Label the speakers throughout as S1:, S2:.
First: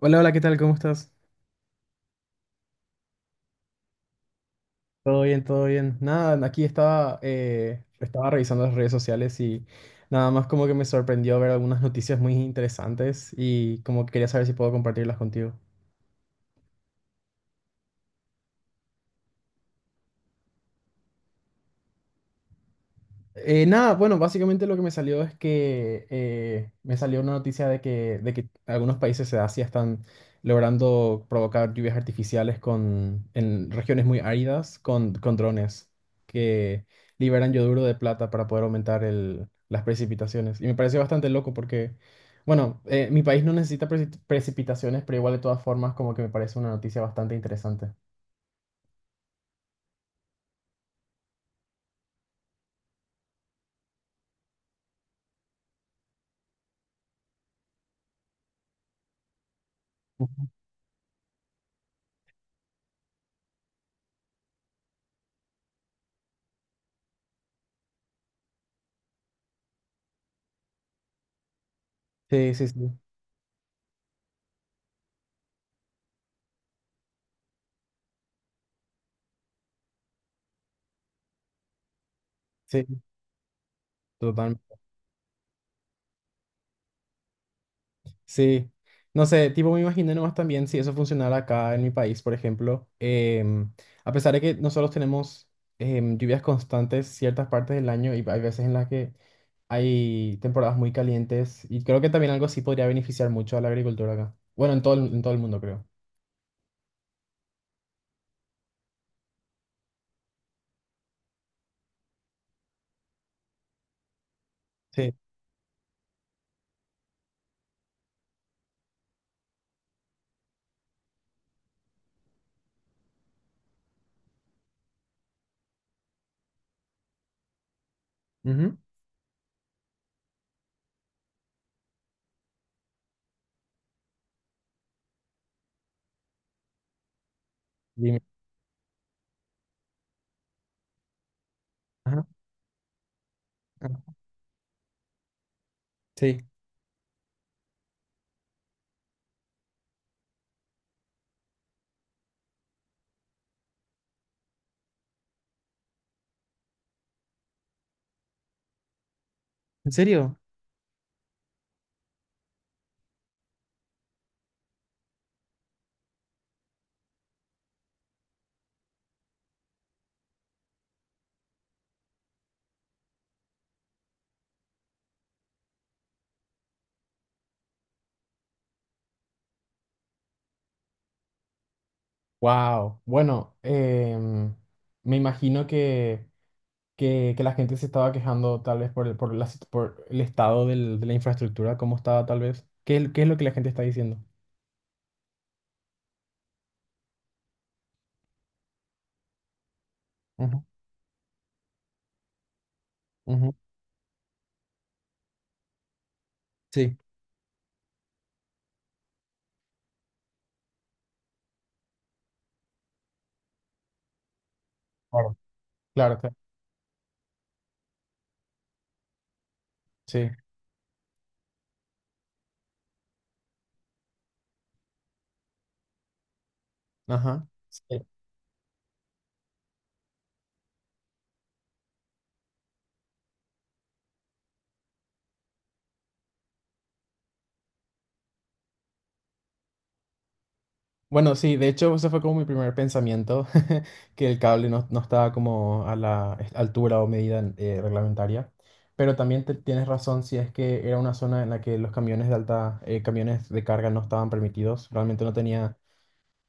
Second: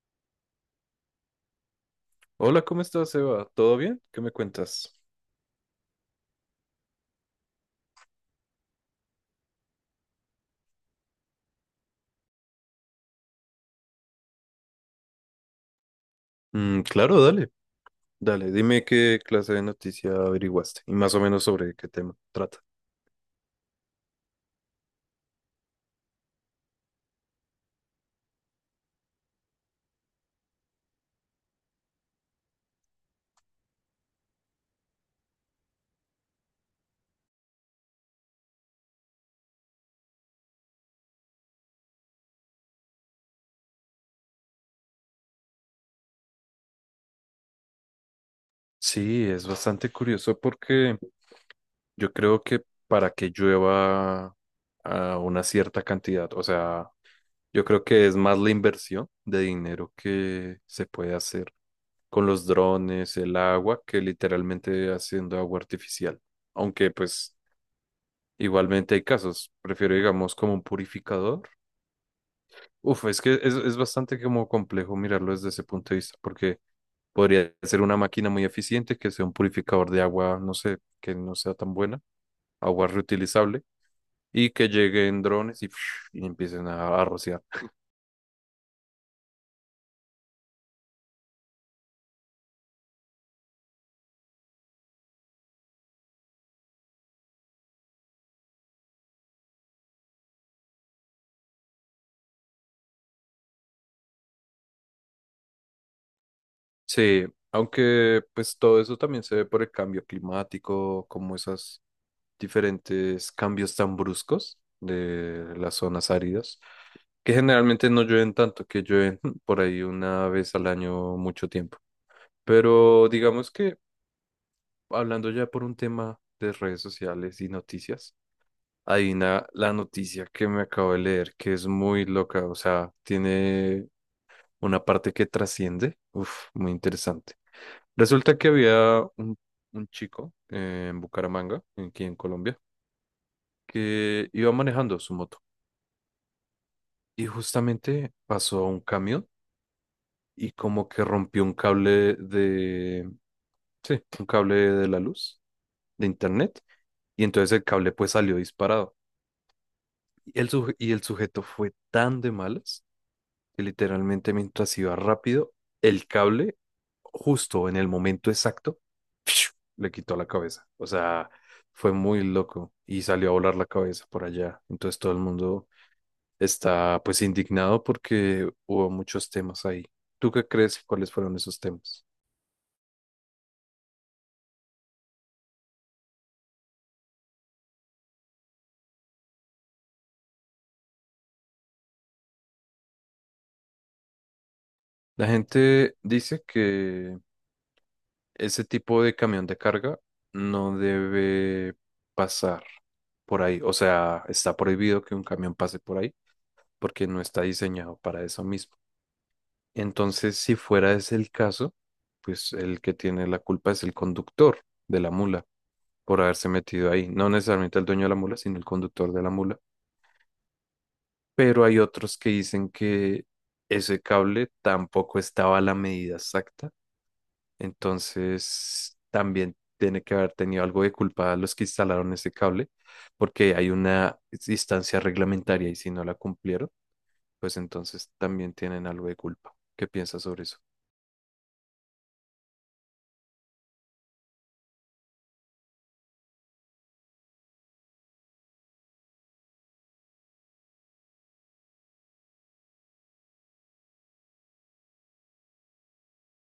S1: Hola, hola, ¿qué tal? ¿Cómo estás?
S2: Hola, ¿cómo estás, Eva? ¿Todo bien? ¿Qué me cuentas?
S1: Todo bien, todo bien. Nada, aquí estaba, estaba revisando las redes sociales y nada más como que me sorprendió ver algunas noticias muy interesantes y como que quería saber si puedo compartirlas contigo.
S2: Claro, dale, dale, dime qué clase de noticia averiguaste y más o menos sobre qué tema trata.
S1: Nada, bueno, básicamente lo que me salió es que me salió una noticia de que algunos países de Asia están logrando provocar lluvias artificiales con, en regiones muy áridas con drones que liberan yoduro de plata para poder aumentar las precipitaciones. Y me pareció bastante loco porque, bueno, mi país no necesita precipitaciones, pero igual de todas formas como que me parece una noticia bastante interesante.
S2: Sí, es bastante curioso porque yo creo que para que llueva a una cierta cantidad, o sea, yo creo que es más la inversión de dinero
S1: Ujú.
S2: que se puede hacer con los drones, el agua, que literalmente haciendo agua artificial. Aunque pues igualmente hay casos, prefiero digamos como un purificador.
S1: Sí, sí, sí,
S2: Uf, es que es bastante como complejo mirarlo desde ese punto de vista, porque podría ser una máquina muy eficiente, que sea un purificador de agua, no sé, que no sea tan buena,
S1: sí,
S2: agua reutilizable, y que
S1: totalmente.
S2: lleguen drones y, y empiecen a rociar.
S1: Sí, no sé, tipo me imagino nomás también si eso funcionara acá en mi país, por ejemplo, a pesar de que nosotros tenemos lluvias constantes ciertas partes del año y hay veces en las que hay temporadas muy calientes y creo que también algo así podría beneficiar mucho a la agricultura acá. Bueno, en todo el mundo creo.
S2: Sí, aunque pues todo eso también se ve por el cambio climático, como esos diferentes cambios tan bruscos
S1: Sí.
S2: de las zonas áridas, que generalmente no llueven tanto, que llueven por ahí una vez al año mucho tiempo. Pero digamos que hablando ya por un tema de redes sociales y noticias,
S1: Ujú.
S2: hay la noticia que me acabo de leer que es muy loca, o sea, tiene una parte que trasciende, uf, muy interesante.
S1: Dime.
S2: Resulta que había un chico en Bucaramanga, aquí en
S1: Ajá.
S2: Colombia,
S1: Ah,
S2: que iba manejando su moto
S1: sí.
S2: y justamente pasó a un camión y como que rompió un cable de, sí, un cable de la luz, de internet. Y entonces el cable pues salió disparado.
S1: ¿En serio?
S2: Y el sujeto fue tan de malas que literalmente mientras iba rápido, el cable, justo en el momento exacto, ¡fiu!, le quitó la cabeza. O sea, fue muy loco y salió a volar la cabeza por allá. Entonces todo el mundo está pues indignado porque hubo muchos temas ahí. ¿Tú qué crees? ¿Cuáles fueron esos temas?
S1: Wow, bueno, me imagino que... que la gente se estaba quejando tal vez por por la por el estado de la infraestructura, cómo estaba tal vez. ¿Qué, qué es lo que la gente está diciendo?
S2: La gente dice que ese tipo de camión de carga
S1: Ujú,
S2: no debe pasar por
S1: ujú.
S2: ahí. O sea, está prohibido que un camión pase por ahí
S1: Sí,
S2: porque no está diseñado para eso mismo. Entonces, si fuera ese el caso, pues el que tiene la culpa es el conductor de la
S1: claro,
S2: mula
S1: claro,
S2: por
S1: claro.
S2: haberse metido ahí. No necesariamente el dueño de la mula, sino el conductor de la mula.
S1: Sí,
S2: Pero hay otros que dicen que ese cable tampoco estaba a la medida exacta.
S1: ajá, sí.
S2: Entonces, también tiene que haber tenido algo de culpa los que instalaron ese cable, porque hay una distancia reglamentaria y si no la cumplieron, pues entonces también tienen algo de culpa. ¿Qué piensas sobre eso?
S1: Bueno, sí, de hecho, ese fue como mi primer pensamiento, que el cable no, no estaba como a la altura o medida reglamentaria. Pero también tienes razón si es que era una zona en la que los camiones de alta, camiones de carga no estaban permitidos. Realmente no tenía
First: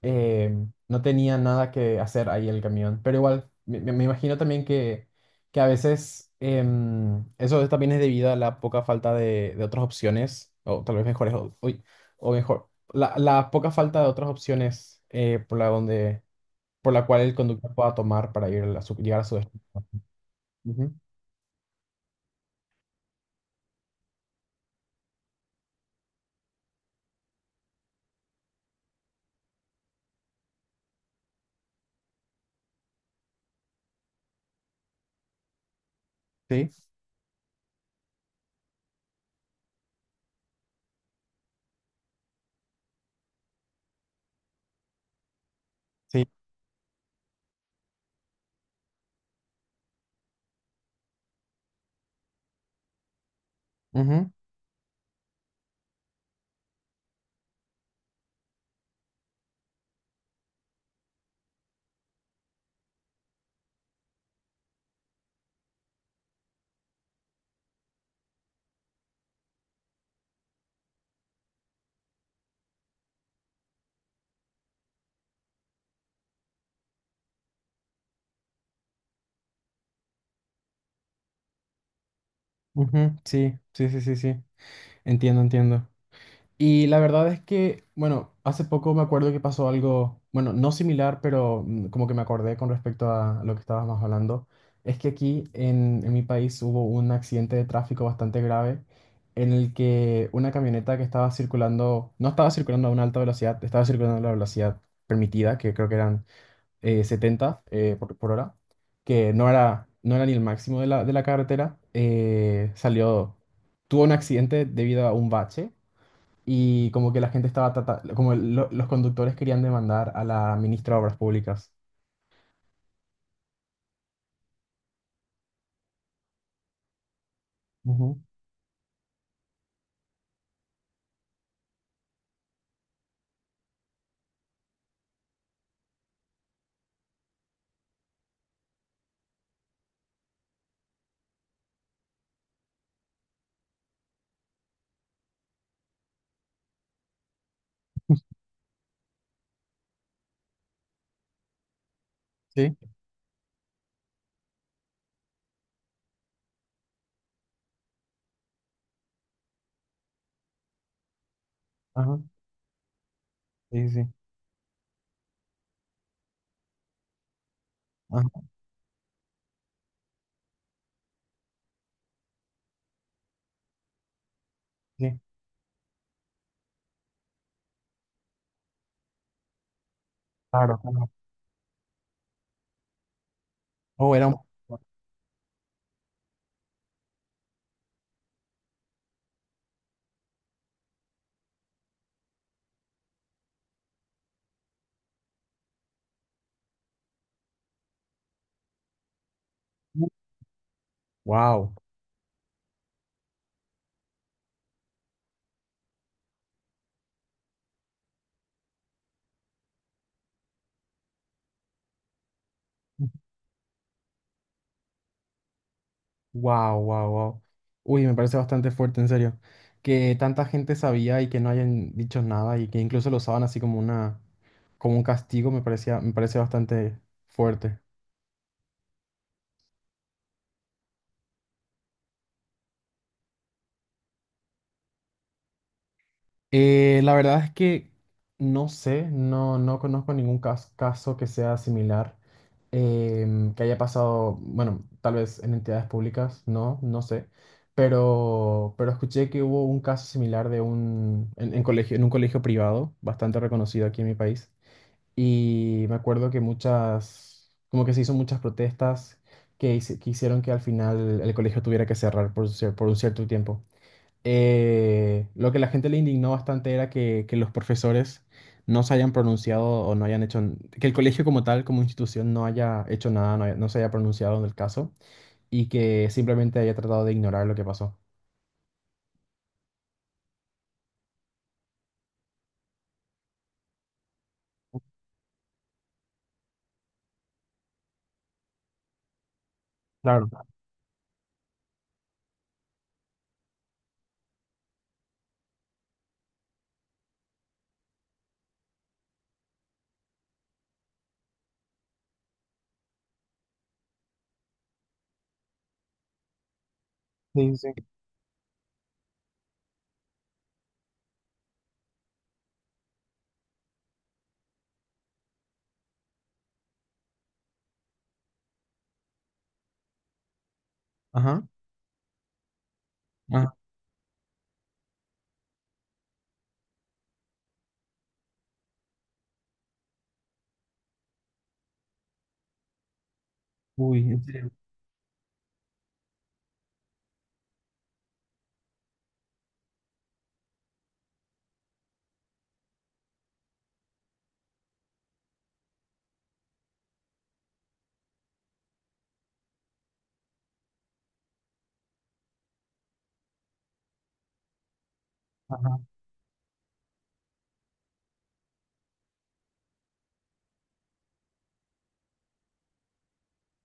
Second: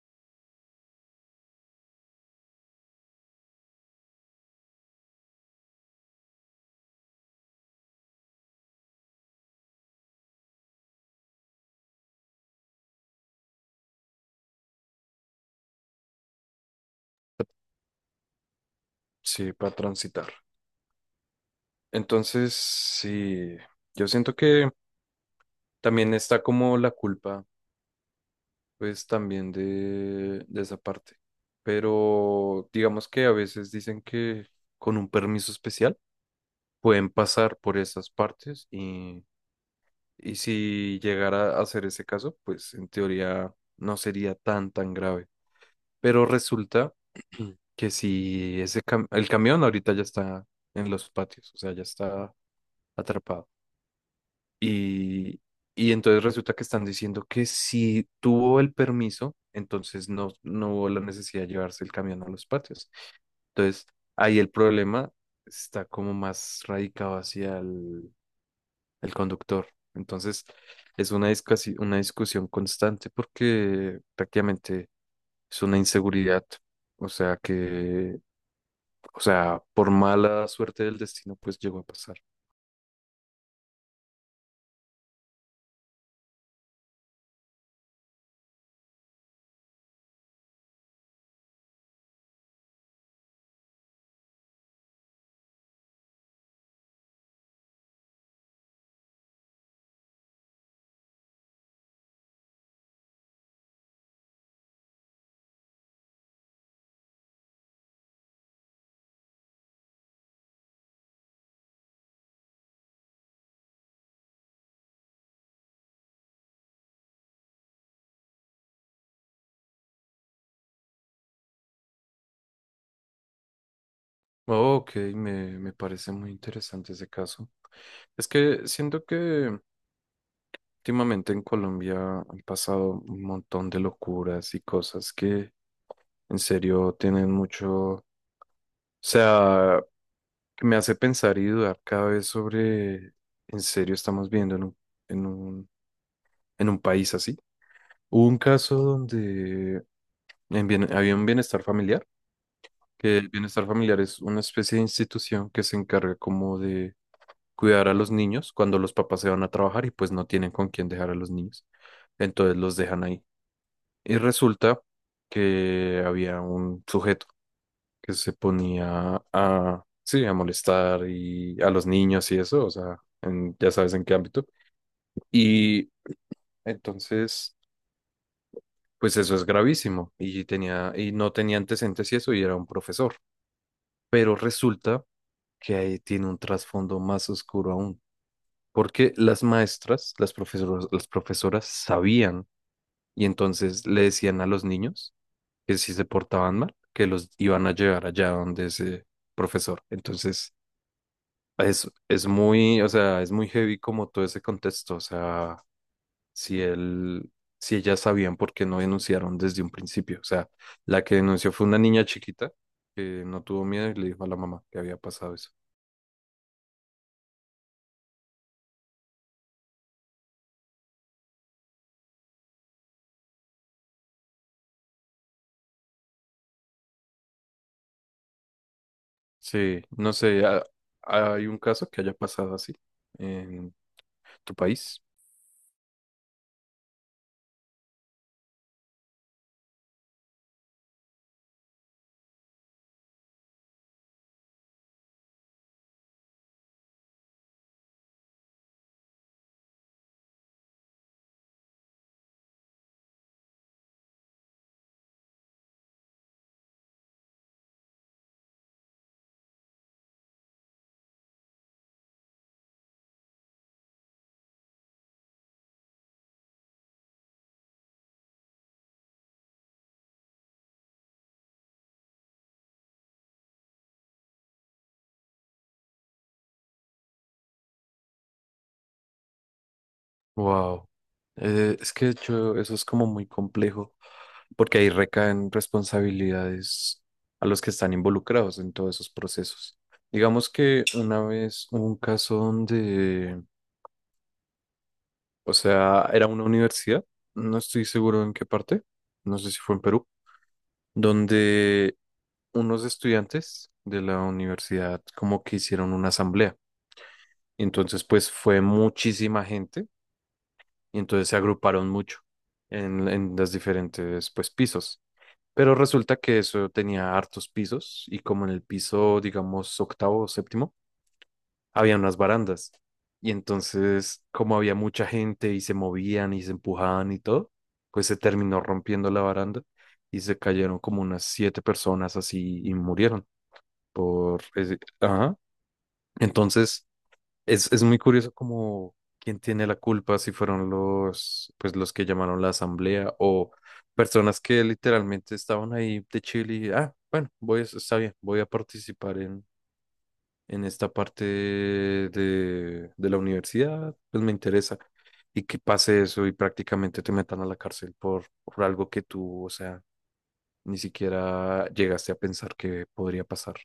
S1: eh, no tenía nada que hacer ahí el camión. Pero igual, me imagino también que a veces eso también es debido a la poca falta de otras opciones, o tal vez mejores, o, uy, o mejor, la poca falta de otras opciones por la donde, por la cual el conductor pueda tomar para ir a llegar a su
S2: Sí,
S1: destino.
S2: para transitar.
S1: Ujú,
S2: Entonces, sí, yo siento que también está como la culpa, pues también de esa parte. Pero digamos que a veces dicen que con un permiso especial
S1: sí,
S2: pueden pasar por esas partes. Y si llegara a ser ese caso, pues en teoría no sería tan, tan grave.
S1: sí.
S2: Pero resulta que si ese el camión ahorita ya está en los patios, o sea, ya está atrapado.
S1: Ujú,
S2: Y, y entonces resulta que están diciendo que si tuvo el permiso, entonces no, no hubo la necesidad de llevarse el camión a los patios. Entonces ahí el problema está como más radicado hacia el conductor. Entonces, es una una discusión constante porque prácticamente es una inseguridad. O sea que, o sea, por mala suerte del destino, pues llegó a pasar.
S1: ujú, sí, sí, sí, sí, sí. Entiendo, entiendo. Y la verdad es que, bueno, hace poco me acuerdo que pasó algo, bueno, no similar, pero mm, como que me acordé con respecto a lo que estabas más hablando. Es que aquí en mi país hubo un accidente de tráfico bastante grave en el que una camioneta que estaba circulando, no estaba circulando a una alta velocidad, estaba circulando a la velocidad permitida, que creo que eran 70 por hora, que no era, no era ni el máximo de de la carretera, salió, tuvo un accidente debido a un bache y como que la gente estaba, como los conductores querían demandar a la ministra de Obras Públicas.
S2: Ok, me parece muy interesante ese caso.
S1: Ujú,
S2: Es que siento que últimamente en Colombia han pasado un montón de locuras y cosas que en serio tienen mucho, o sea, que me hace pensar y dudar cada vez sobre, en serio, estamos viendo en en un, un país así. Hubo un caso donde había un bienestar familiar,
S1: sí,
S2: que el bienestar familiar es una especie de institución que se encarga como de cuidar a los niños cuando los papás se van a trabajar y pues no tienen con quién dejar a los niños.
S1: ajá,
S2: Entonces los dejan ahí.
S1: sí, sí,
S2: Y resulta que había un sujeto que se
S1: ajá,
S2: ponía a, sí, a molestar y a los niños y eso, o sea, en- ya sabes en qué ámbito.
S1: sí,
S2: Y entonces, pues eso es gravísimo y
S1: claro,
S2: tenía,
S1: claro.
S2: y no tenía antecedentes y eso, y era un profesor.
S1: Oh, era un...
S2: Pero resulta que ahí tiene un trasfondo más oscuro aún, porque las maestras, las profesoras sabían y entonces le decían a los niños que si se portaban mal, que los iban a llevar allá donde ese profesor. Entonces,
S1: Wow,
S2: es muy, o sea, es muy heavy como todo ese contexto. O sea, si él, si ellas sabían por qué no denunciaron desde un principio. O sea, la que denunció fue una niña chiquita que no tuvo miedo y le dijo a la mamá que había pasado eso.
S1: wow, wow, wow. Uy, me parece bastante fuerte, en serio. Que tanta gente sabía y que no hayan dicho nada y que incluso lo usaban así como una, como un castigo, me parecía, me parece bastante fuerte.
S2: Sí, no sé, ¿hay un caso que haya pasado así en tu país?
S1: La verdad es que no sé, no, no conozco ningún caso que sea similar, que haya pasado, bueno, tal vez en entidades públicas, no, no sé, pero escuché que hubo un caso similar de un, en colegio, en un colegio privado, bastante reconocido aquí en mi país, y me acuerdo que muchas, como que se hizo muchas protestas que, que hicieron que al final el colegio tuviera que cerrar por, por un cierto tiempo. Lo que la gente le indignó bastante era que los profesores no se hayan pronunciado o no hayan hecho, que el colegio como tal, como institución, no haya hecho nada, no, no se haya pronunciado en el caso y que simplemente haya tratado de ignorar lo que pasó.
S2: Wow. Es que de hecho eso es como muy complejo, porque ahí recaen responsabilidades a los que están involucrados en todos esos procesos.
S1: Claro.
S2: Digamos que una vez hubo un caso donde, o sea, era una universidad, no estoy seguro en qué parte, no sé si fue en Perú, donde unos estudiantes de la universidad como que hicieron una asamblea.
S1: Sí, sí.
S2: Entonces, pues fue muchísima gente y entonces se agruparon mucho en los diferentes pues pisos. Pero resulta que eso tenía hartos pisos y como en el piso, digamos, octavo o séptimo,
S1: Ajá.
S2: había unas barandas. Y
S1: Ah,
S2: entonces, como había mucha gente y se movían y se empujaban y todo, pues se terminó rompiendo la baranda y se cayeron como unas siete personas así y murieron
S1: uy, en
S2: por
S1: serio.
S2: ese- Ajá. Entonces, es muy curioso como quién tiene la culpa, si fueron los, pues los que llamaron la asamblea o personas que literalmente estaban ahí de Chile y, ah, bueno, está bien, voy a participar en esta parte de la universidad, pues me interesa. Y que
S1: Ajá.
S2: pase eso y prácticamente te metan a la cárcel por algo que tú, o sea, ni siquiera llegaste a pensar que podría pasar.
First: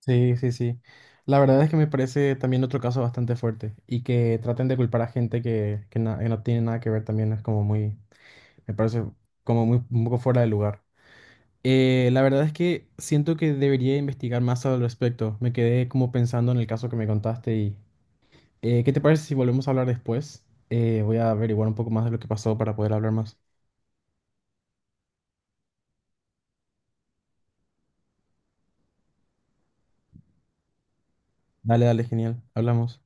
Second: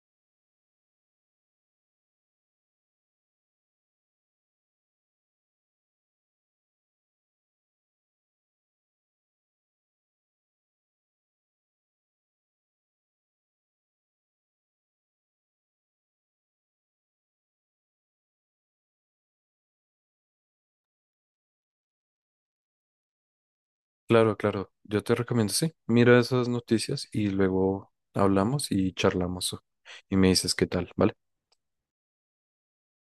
S1: Sí, sí, sí. La verdad es que me parece también otro caso bastante fuerte y que traten de culpar a gente que, que no tiene nada que ver también es como muy, me parece como muy un poco fuera de lugar. La verdad es que siento que debería investigar más al respecto. Me quedé como pensando en el caso que me contaste y ¿qué te parece si volvemos a hablar después? Voy a averiguar un poco más de lo que pasó para poder hablar más.
S2: Claro, claro. Yo te recomiendo, sí. Mira esas noticias y luego hablamos y charlamos. Y me dices qué tal, ¿vale?
S1: Dale, dale, genial. Hablamos.